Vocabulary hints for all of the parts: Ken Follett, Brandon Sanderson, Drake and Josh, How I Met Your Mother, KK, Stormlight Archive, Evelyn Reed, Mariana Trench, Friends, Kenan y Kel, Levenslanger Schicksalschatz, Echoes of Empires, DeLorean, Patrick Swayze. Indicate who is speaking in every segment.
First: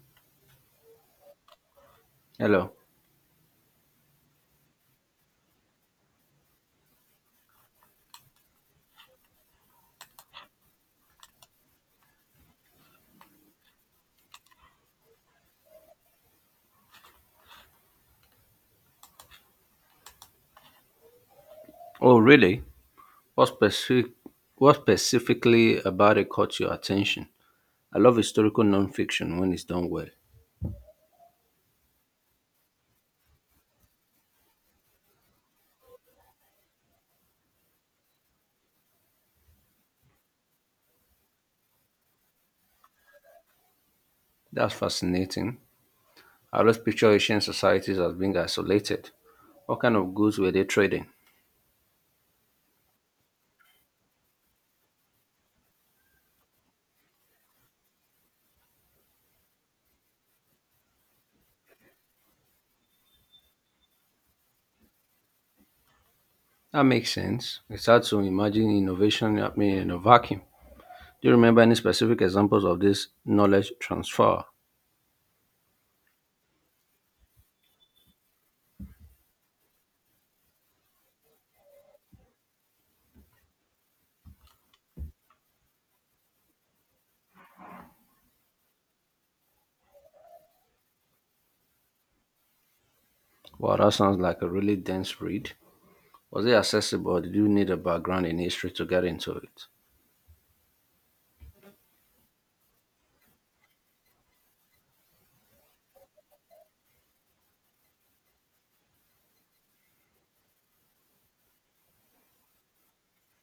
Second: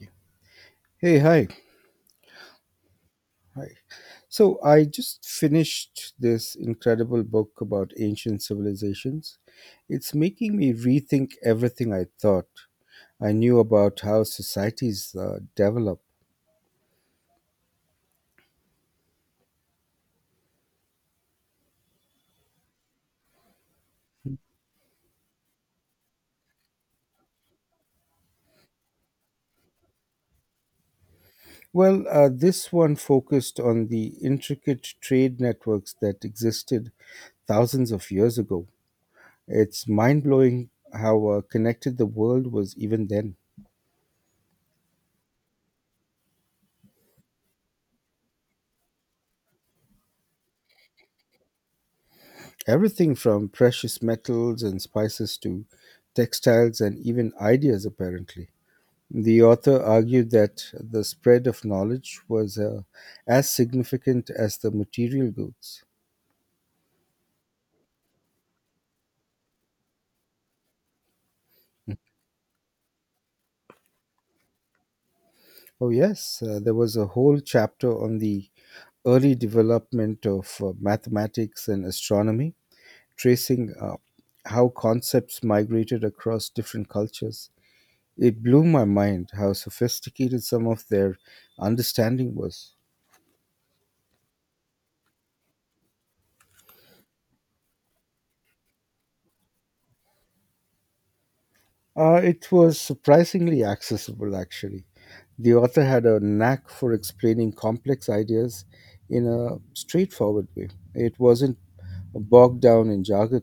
Speaker 1: Yeah. Hey, hi.
Speaker 2: Hello.
Speaker 1: Hi. So I just finished this incredible book about ancient civilizations. It's making me rethink everything I thought I knew about how societies develop.
Speaker 2: Oh, really? What specific? What specifically about it caught your attention? I love historical nonfiction when it's done well.
Speaker 1: Well, this one focused on the intricate trade networks that existed thousands of years ago. It's mind blowing how connected the world was even then.
Speaker 2: That's fascinating. I always picture ancient societies as being isolated. What kind of goods were they trading?
Speaker 1: Everything from precious metals and spices to textiles and even ideas, apparently. The author argued that the spread of knowledge was as significant as the material goods.
Speaker 2: That makes sense. It's hard to imagine innovation happening in a vacuum. Do you remember any specific examples of this knowledge transfer?
Speaker 1: Oh, yes, there was a whole chapter on the early development of mathematics and astronomy, tracing how concepts migrated across different cultures. It blew my mind how sophisticated some of their understanding was.
Speaker 2: Wow, that sounds like a really dense read. Was it accessible or did you need a background in history to get into it?
Speaker 1: It was surprisingly accessible, actually. The author had a knack for explaining complex ideas in a straightforward way. It wasn't bogged down in jargon.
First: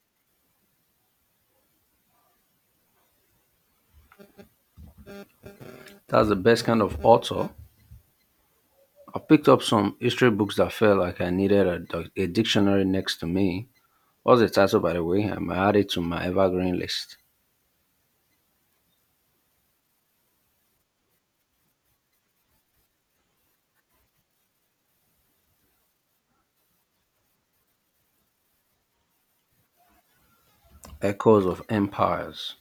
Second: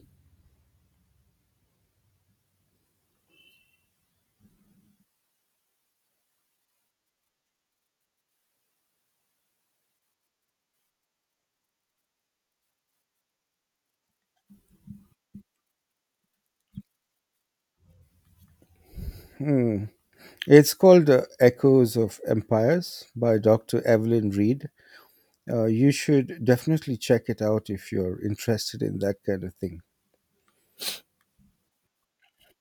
Speaker 2: That's the best kind of author. I picked up some history books that felt like I needed a dictionary next to me. What's the title, by the way? I'm added to my evergreen list.
Speaker 1: Hmm. It's called Echoes of Empires by Dr. Evelyn Reed. You should definitely check it out if you're interested in that kind of thing.
Speaker 2: Echoes of Empires.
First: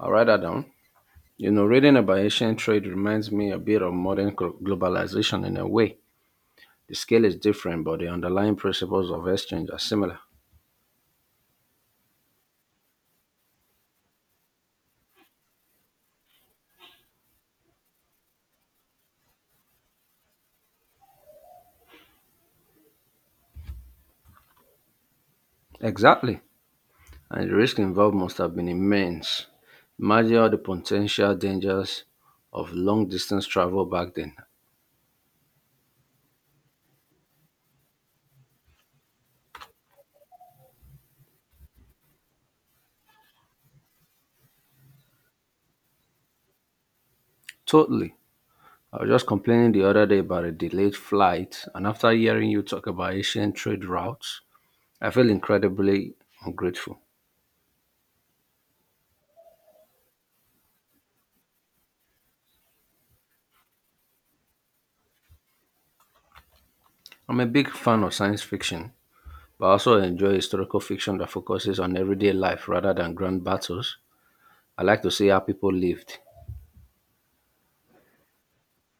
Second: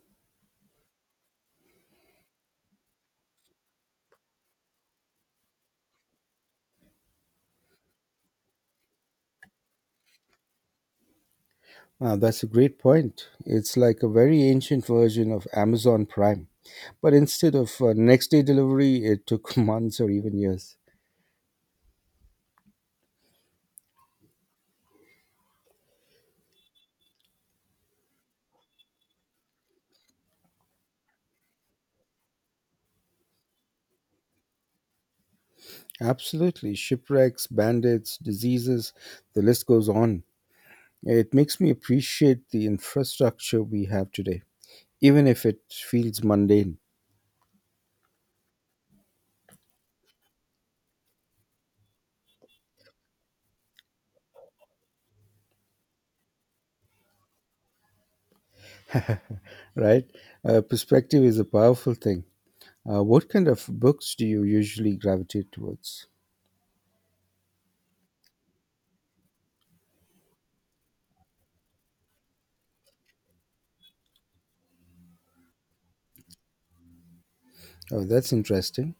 Speaker 2: I'll write that down. You know, reading about ancient trade reminds me a bit of modern globalization in a way. The scale is different, but the underlying principles of exchange are similar.
Speaker 1: Ah, that's a great point. It's like a very ancient version of Amazon Prime. But instead of next day delivery, it took months or even years.
Speaker 2: Exactly. And the risk involved must have been immense. Imagine all the potential dangers of long distance travel back then.
Speaker 1: Absolutely. Shipwrecks, bandits, diseases, the list goes on. It makes me appreciate the infrastructure we have today, even if it feels mundane,
Speaker 2: Totally. I was just complaining the other day about a delayed flight, and after hearing you talk about ancient trade routes, I feel incredibly ungrateful.
Speaker 1: right? Perspective is a powerful thing. What kind of books do you usually gravitate towards?
Speaker 2: I'm a big fan of science fiction, but I also enjoy historical fiction that focuses on everyday life rather than grand battles. I like to see how people lived.
Speaker 1: Oh, that's interesting.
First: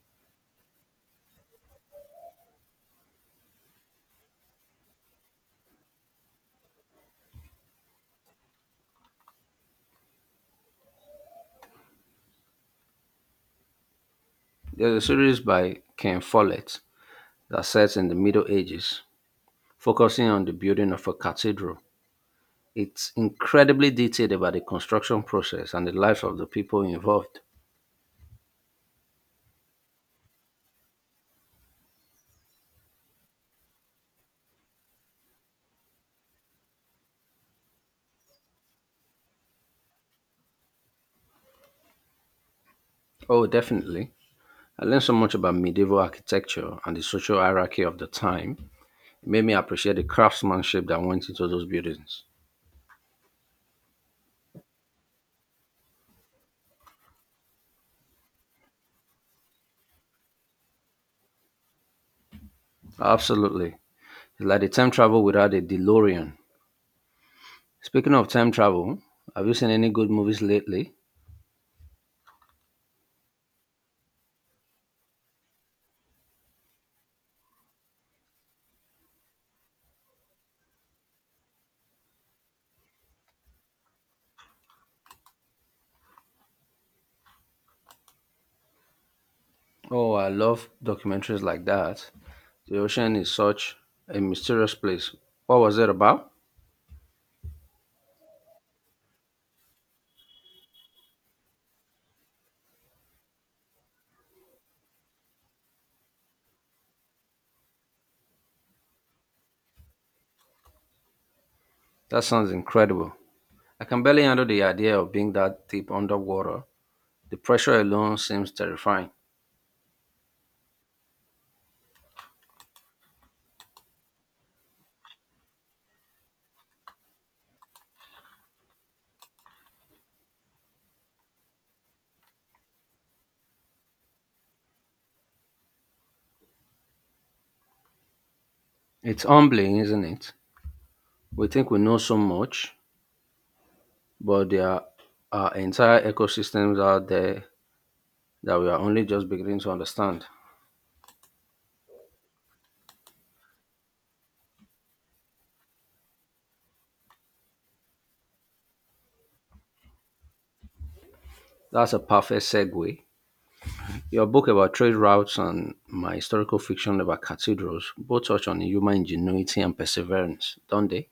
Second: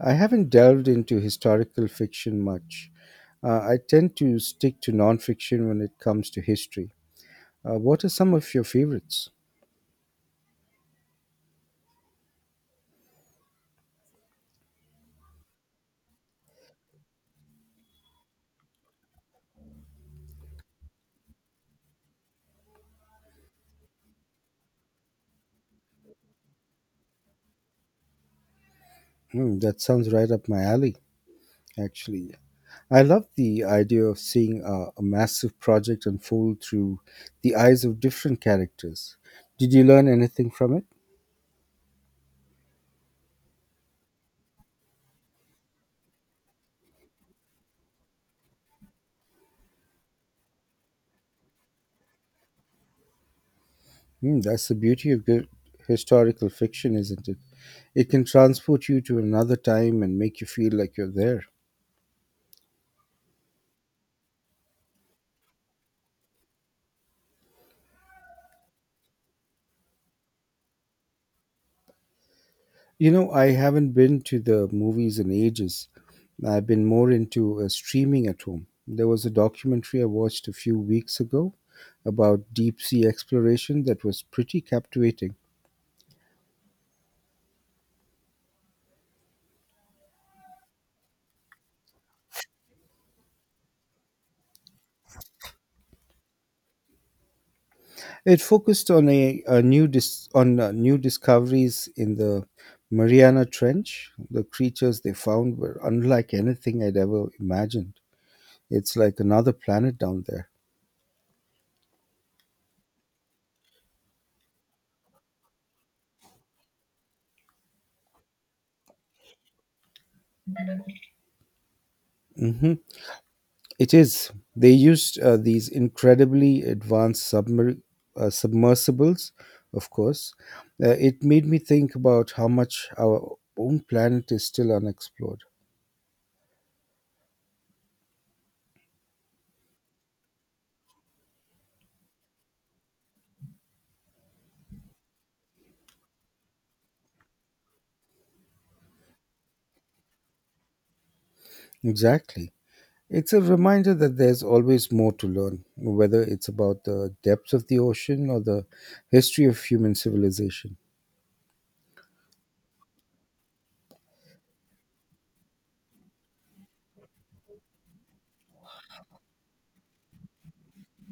Speaker 1: I haven't delved into historical fiction much. I tend to stick to nonfiction when it comes to history. What are some of your favorites?
Speaker 2: There's a series by Ken Follett that sets in the Middle Ages, focusing on the building of a cathedral. It's incredibly detailed about the construction process and the lives of the people involved.
Speaker 1: Hmm, that sounds right up my alley, actually. I love the idea of seeing a massive project unfold through the eyes of different characters. Did you learn anything from it?
Speaker 2: Oh, definitely. I learned so much about medieval architecture and the social hierarchy of the time. It made me appreciate the craftsmanship that went into those buildings.
Speaker 1: Hmm, that's the beauty of good historical fiction, isn't it? It can transport you to another time and make you feel like you're there.
Speaker 2: Absolutely. It's like the time travel without a DeLorean. Speaking of time travel, have you seen any good movies lately?
Speaker 1: You know, I haven't been to the movies in ages. I've been more into streaming at home. There was a documentary I watched a few weeks ago about deep sea exploration that was pretty captivating.
Speaker 2: Oh, I love documentaries like that. The ocean is such a mysterious place. What was it about?
Speaker 1: It focused on new discoveries in the Mariana Trench. The creatures they found were unlike anything I'd ever imagined. It's like another planet down there.
Speaker 2: That sounds incredible. I can barely handle the idea of being that deep underwater. The pressure alone seems terrifying.
Speaker 1: Mhm. It is. They used these incredibly advanced submersibles, of course. It made me think about how much our own planet is still unexplored.
Speaker 2: It's humbling, isn't it? We think we know so much, but there are entire ecosystems out there that we are only just beginning to understand.
Speaker 1: Exactly. It's a reminder that there's always more to learn, whether it's about the depths of the ocean or the history of human civilization.
Speaker 2: That's a perfect segue. Your book about trade routes and my historical fiction about cathedrals both touch on human ingenuity and perseverance, don't they?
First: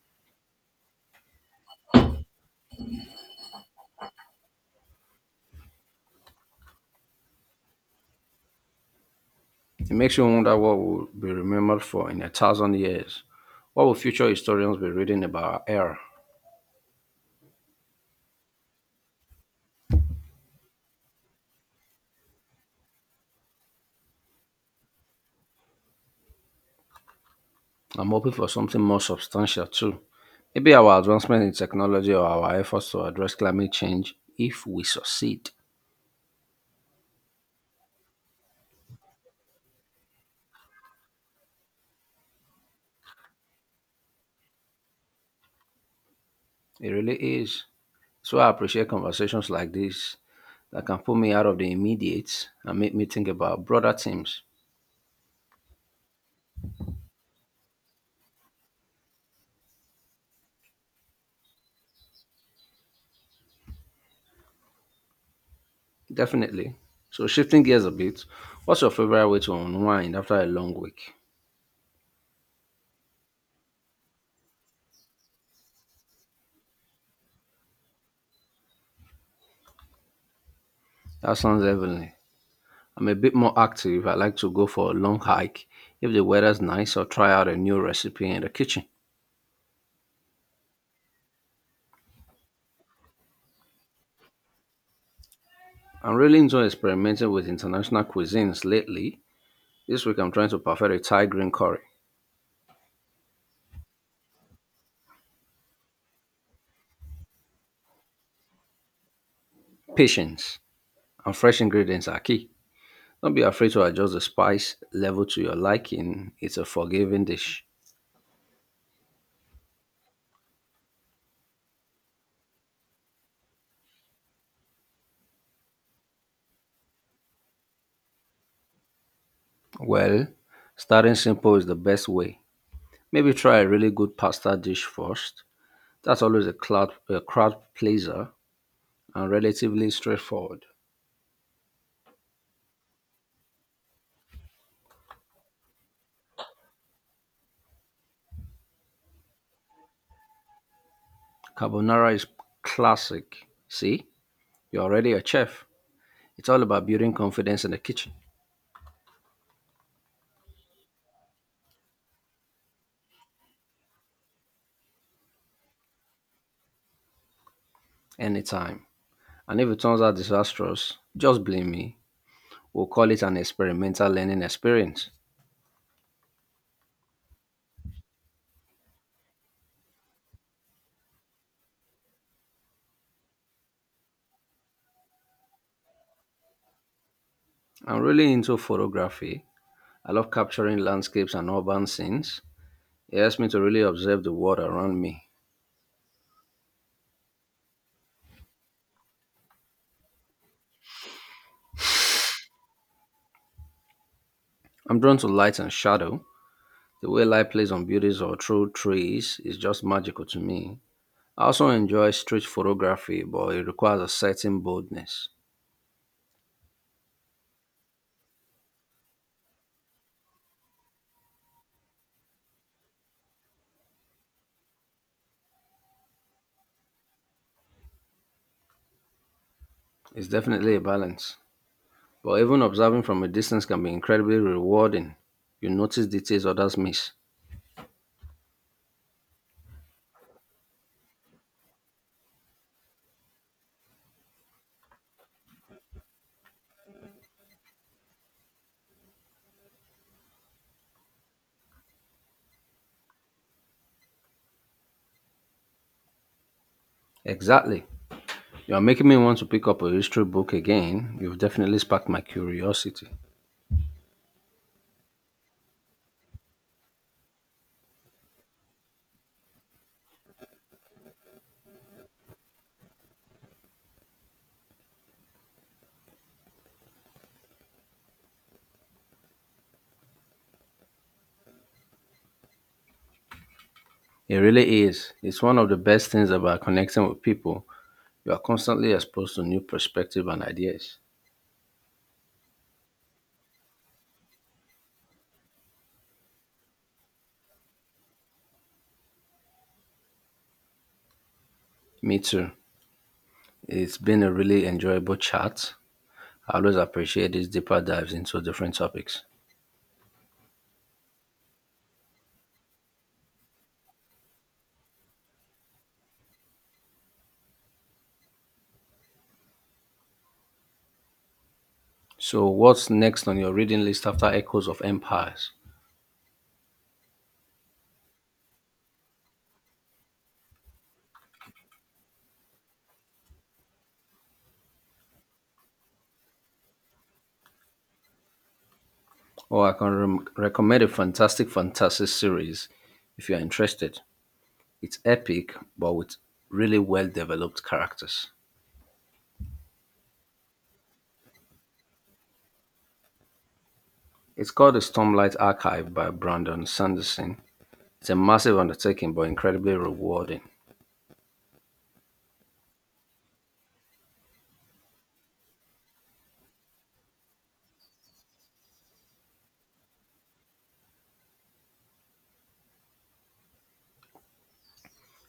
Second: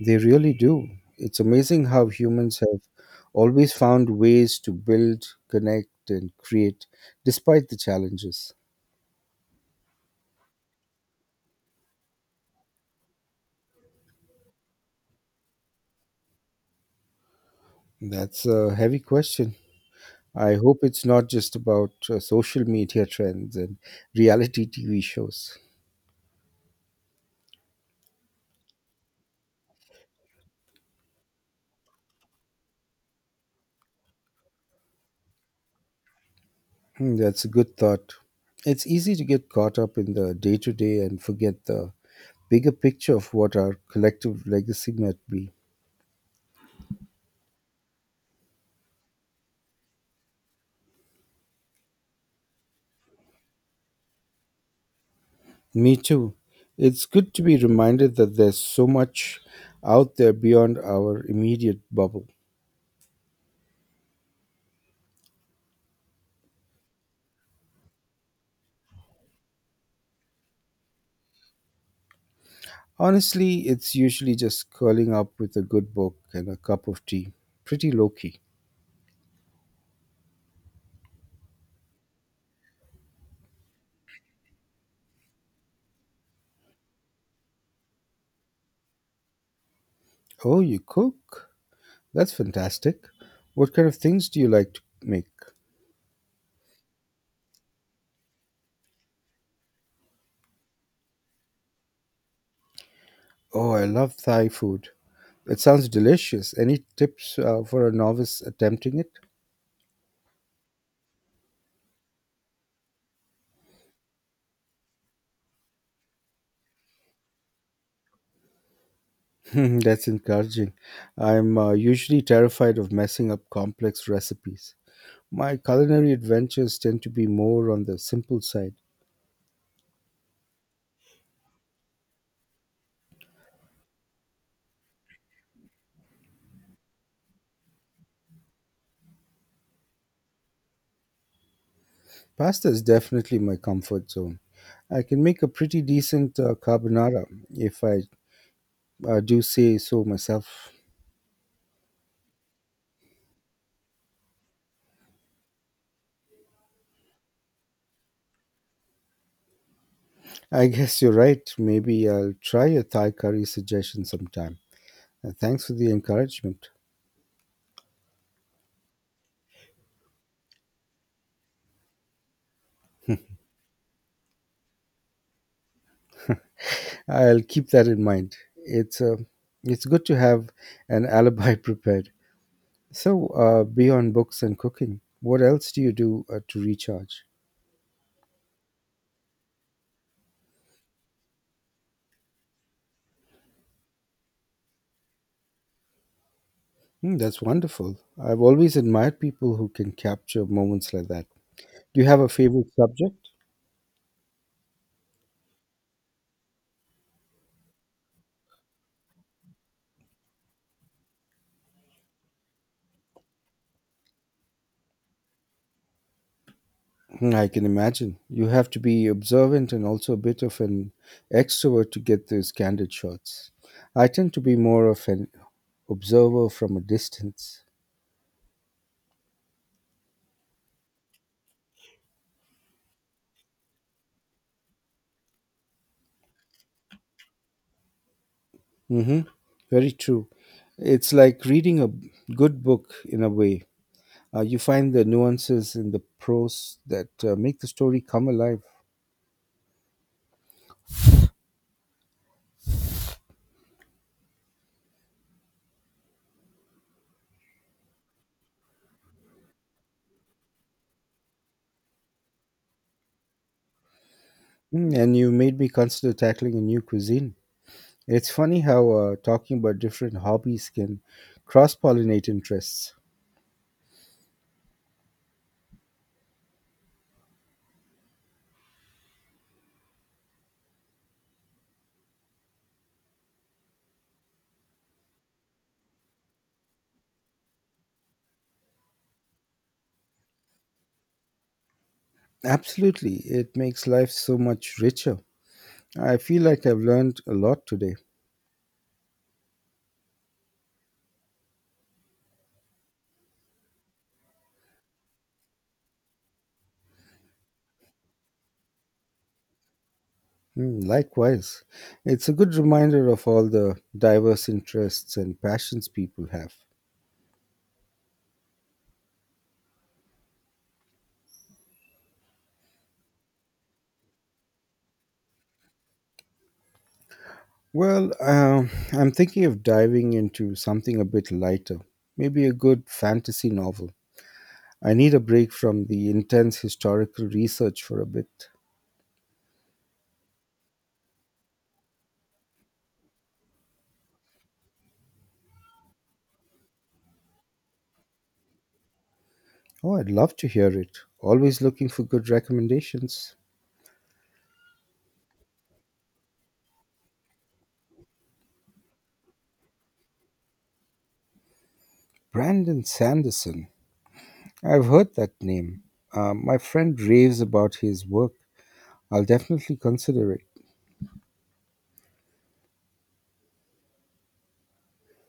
Speaker 1: They really do. It's amazing how humans have always found ways to build, connect, and create despite the challenges.
Speaker 2: It makes you wonder what we'll be remembered for in a thousand years. What will future historians be reading about our era?
Speaker 1: That's a heavy question. I hope it's not just about social media trends and reality TV shows.
Speaker 2: I'm hoping for something more substantial too. Maybe our advancement in technology or our efforts to address climate change if we succeed.
Speaker 1: Hmm, that's a good thought. It's easy to get caught up in the day to day and forget the bigger picture of what our collective legacy might be.
Speaker 2: It really is. So I appreciate conversations like this that can pull me out of the immediate and make me think about broader themes.
Speaker 1: Me too. It's good to be reminded that there's so much out there beyond our immediate bubble.
Speaker 2: Definitely. So shifting gears a bit, what's your favorite way to unwind after a long week?
Speaker 1: Honestly, it's usually just curling up with a good book and a cup of tea. Pretty low key.
Speaker 2: That sounds heavenly. I'm a bit more active. I like to go for a long hike if the weather's nice or try out a new recipe in the kitchen.
Speaker 1: Oh, you cook? That's fantastic. What kind of things do you like to make?
Speaker 2: I'm really enjoying experimenting with international cuisines lately. This week I'm trying to perfect a Thai green curry.
Speaker 1: Oh, I love Thai food. It sounds delicious. Any tips for a novice attempting it?
Speaker 2: Patience and fresh ingredients are key. Don't be afraid to adjust the spice level to your liking. It's a forgiving dish.
Speaker 1: That's encouraging. I'm usually terrified of messing up complex recipes. My culinary adventures tend to be more on the simple side.
Speaker 2: Well, starting simple is the best way. Maybe try a really good pasta dish first. That's always a crowd pleaser and relatively straightforward.
Speaker 1: Pasta is definitely my comfort zone. I can make a pretty decent carbonara if I do say so myself.
Speaker 2: Carbonara is classic. See, you're already a chef. It's all about building confidence in the kitchen.
Speaker 1: I guess you're right. Maybe I'll try your Thai curry suggestion sometime. Thanks for the encouragement.
Speaker 2: Anytime. And if it turns out disastrous, just blame me. We'll call it an experimental learning experience.
Speaker 1: I'll keep that in mind. It's uh, it's good to have an alibi prepared. So, beyond books and cooking, what else do you do to recharge?
Speaker 2: I'm really into photography. I love capturing landscapes and urban scenes. It helps me to really observe the world around me.
Speaker 1: Hmm, that's wonderful. I've always admired people who can capture moments like that. Do you have a favorite subject?
Speaker 2: I'm drawn to light and shadow. The way light plays on buildings or through trees is just magical to me. I also enjoy street photography, but it requires a certain boldness.
Speaker 1: I can imagine. You have to be observant and also a bit of an extrovert to get those candid shots. I tend to be more of an observer from a distance.
Speaker 2: It's definitely a balance. But even observing from a distance can be incredibly rewarding. You notice details others miss.
Speaker 1: Mm-hmm. Very true. It's like reading a good book in a way. You find the nuances in the prose that make the story come alive.
Speaker 2: Exactly. You're making me want to pick up a history book again. You've definitely sparked my curiosity.
Speaker 1: Mm, and you made me consider tackling a new cuisine. It's funny how talking about different hobbies can cross pollinate interests.
Speaker 2: It really is. It's one of the best things about connecting with people. You are constantly exposed to new perspectives and ideas.
Speaker 1: Absolutely. It makes life so much richer. I feel like I've learned a lot today.
Speaker 2: Me too. It's been a really enjoyable chat. I always appreciate these deeper dives into different topics.
Speaker 1: Mm, likewise. It's a good reminder of all the diverse interests and passions people have.
Speaker 2: So, what's next on your reading list after Echoes of Empires?
Speaker 1: Well, I'm thinking of diving into something a bit lighter, maybe a good fantasy novel. I need a break from the intense historical research for a bit.
Speaker 2: Oh, I can rem recommend a fantastic fantasy series if you are interested. It's epic, but with really well developed characters.
Speaker 1: Oh, I'd love to hear it. Always looking for good recommendations.
Speaker 2: It's called the Stormlight Archive by Brandon Sanderson. It's a massive undertaking, but incredibly rewarding.
Speaker 1: Brandon Sanderson. I've heard that name. My friend raves about his work. I'll definitely consider it.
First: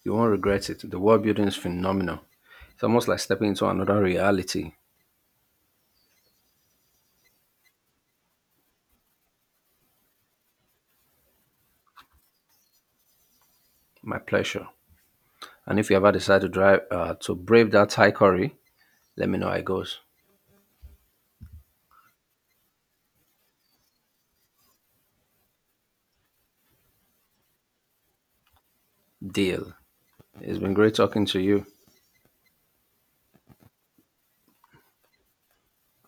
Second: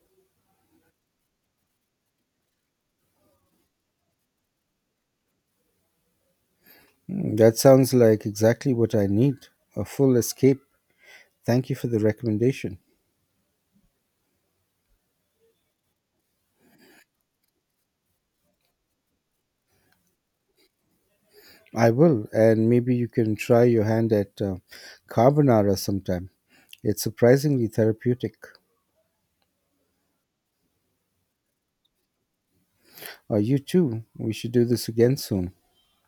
Speaker 2: You won't regret it. The world building is phenomenal. It's almost like stepping into another reality.
Speaker 1: Hmm, that sounds like exactly what I need a full escape. Thank you for the recommendation.
Speaker 2: My pleasure. And if you ever decide to drive to brave that high curry, let me know how it goes.
Speaker 1: I will, and maybe you can try your hand at carbonara sometime. It's surprisingly therapeutic.
Speaker 2: Deal. It's been great talking to you.
Speaker 1: You too. We should do this again soon.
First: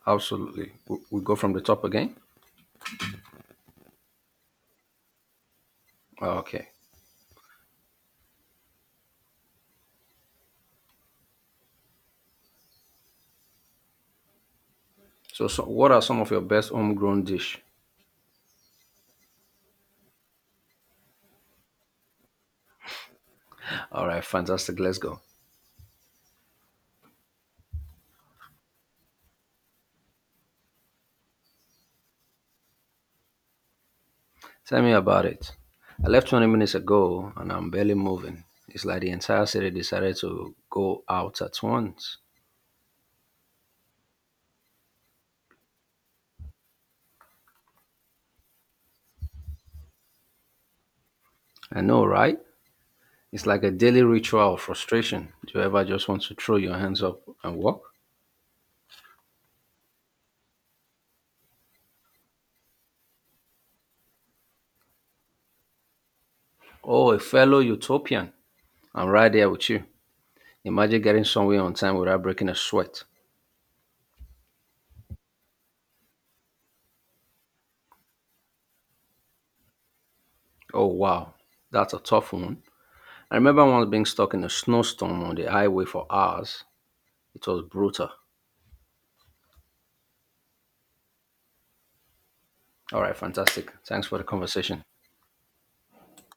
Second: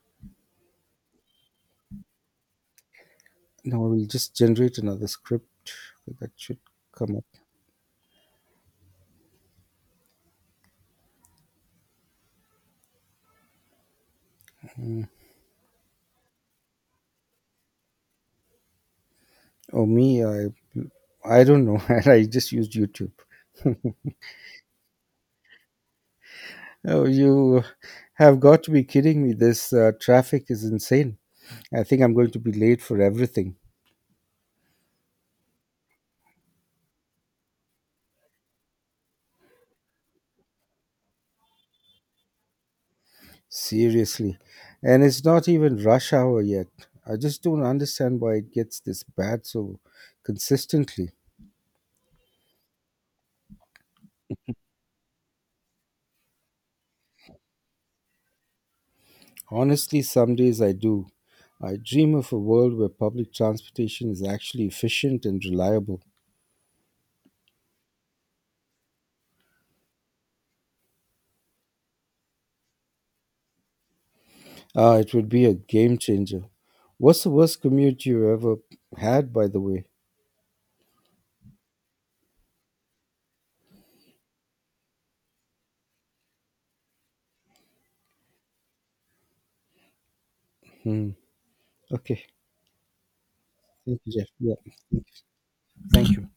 Speaker 2: Absolutely. We go from the top again.
Speaker 1: No, we'll just generate another script that should
Speaker 2: Okay.
Speaker 1: come up.
Speaker 2: So, what are some of your best homegrown dish?
Speaker 1: Oh, me, I don't know. I just used YouTube.
Speaker 2: All right, fantastic. Let's go.
Speaker 1: Oh, you have got to be kidding me. This traffic is insane. I think I'm going to be late for everything.
Speaker 2: Tell me about it. I left 20 minutes ago and I'm barely moving. It's like the entire city decided to go out at once.
Speaker 1: Seriously. And it's not even rush hour yet. I just don't understand why it gets this bad so consistently.
Speaker 2: I know, right? It's like a daily ritual of frustration. Do you ever just want to throw your hands up and walk?
Speaker 1: Honestly, some days I do. I dream of a world where public transportation is actually efficient and reliable.
Speaker 2: Oh, a fellow utopian. I'm right there with you. Imagine getting somewhere on time without breaking a sweat.
Speaker 1: Ah, it would be a game changer. What's the worst commute you ever had, by the way?
Speaker 2: Oh, wow. That's a tough one. I remember once being stuck in a snowstorm on the highway for hours. It was brutal.
Speaker 1: Hmm. Okay.
Speaker 2: All right, fantastic.
Speaker 1: Thank
Speaker 2: Thanks
Speaker 1: you,
Speaker 2: for the
Speaker 1: Jeff. Yeah.
Speaker 2: conversation.
Speaker 1: Thank you.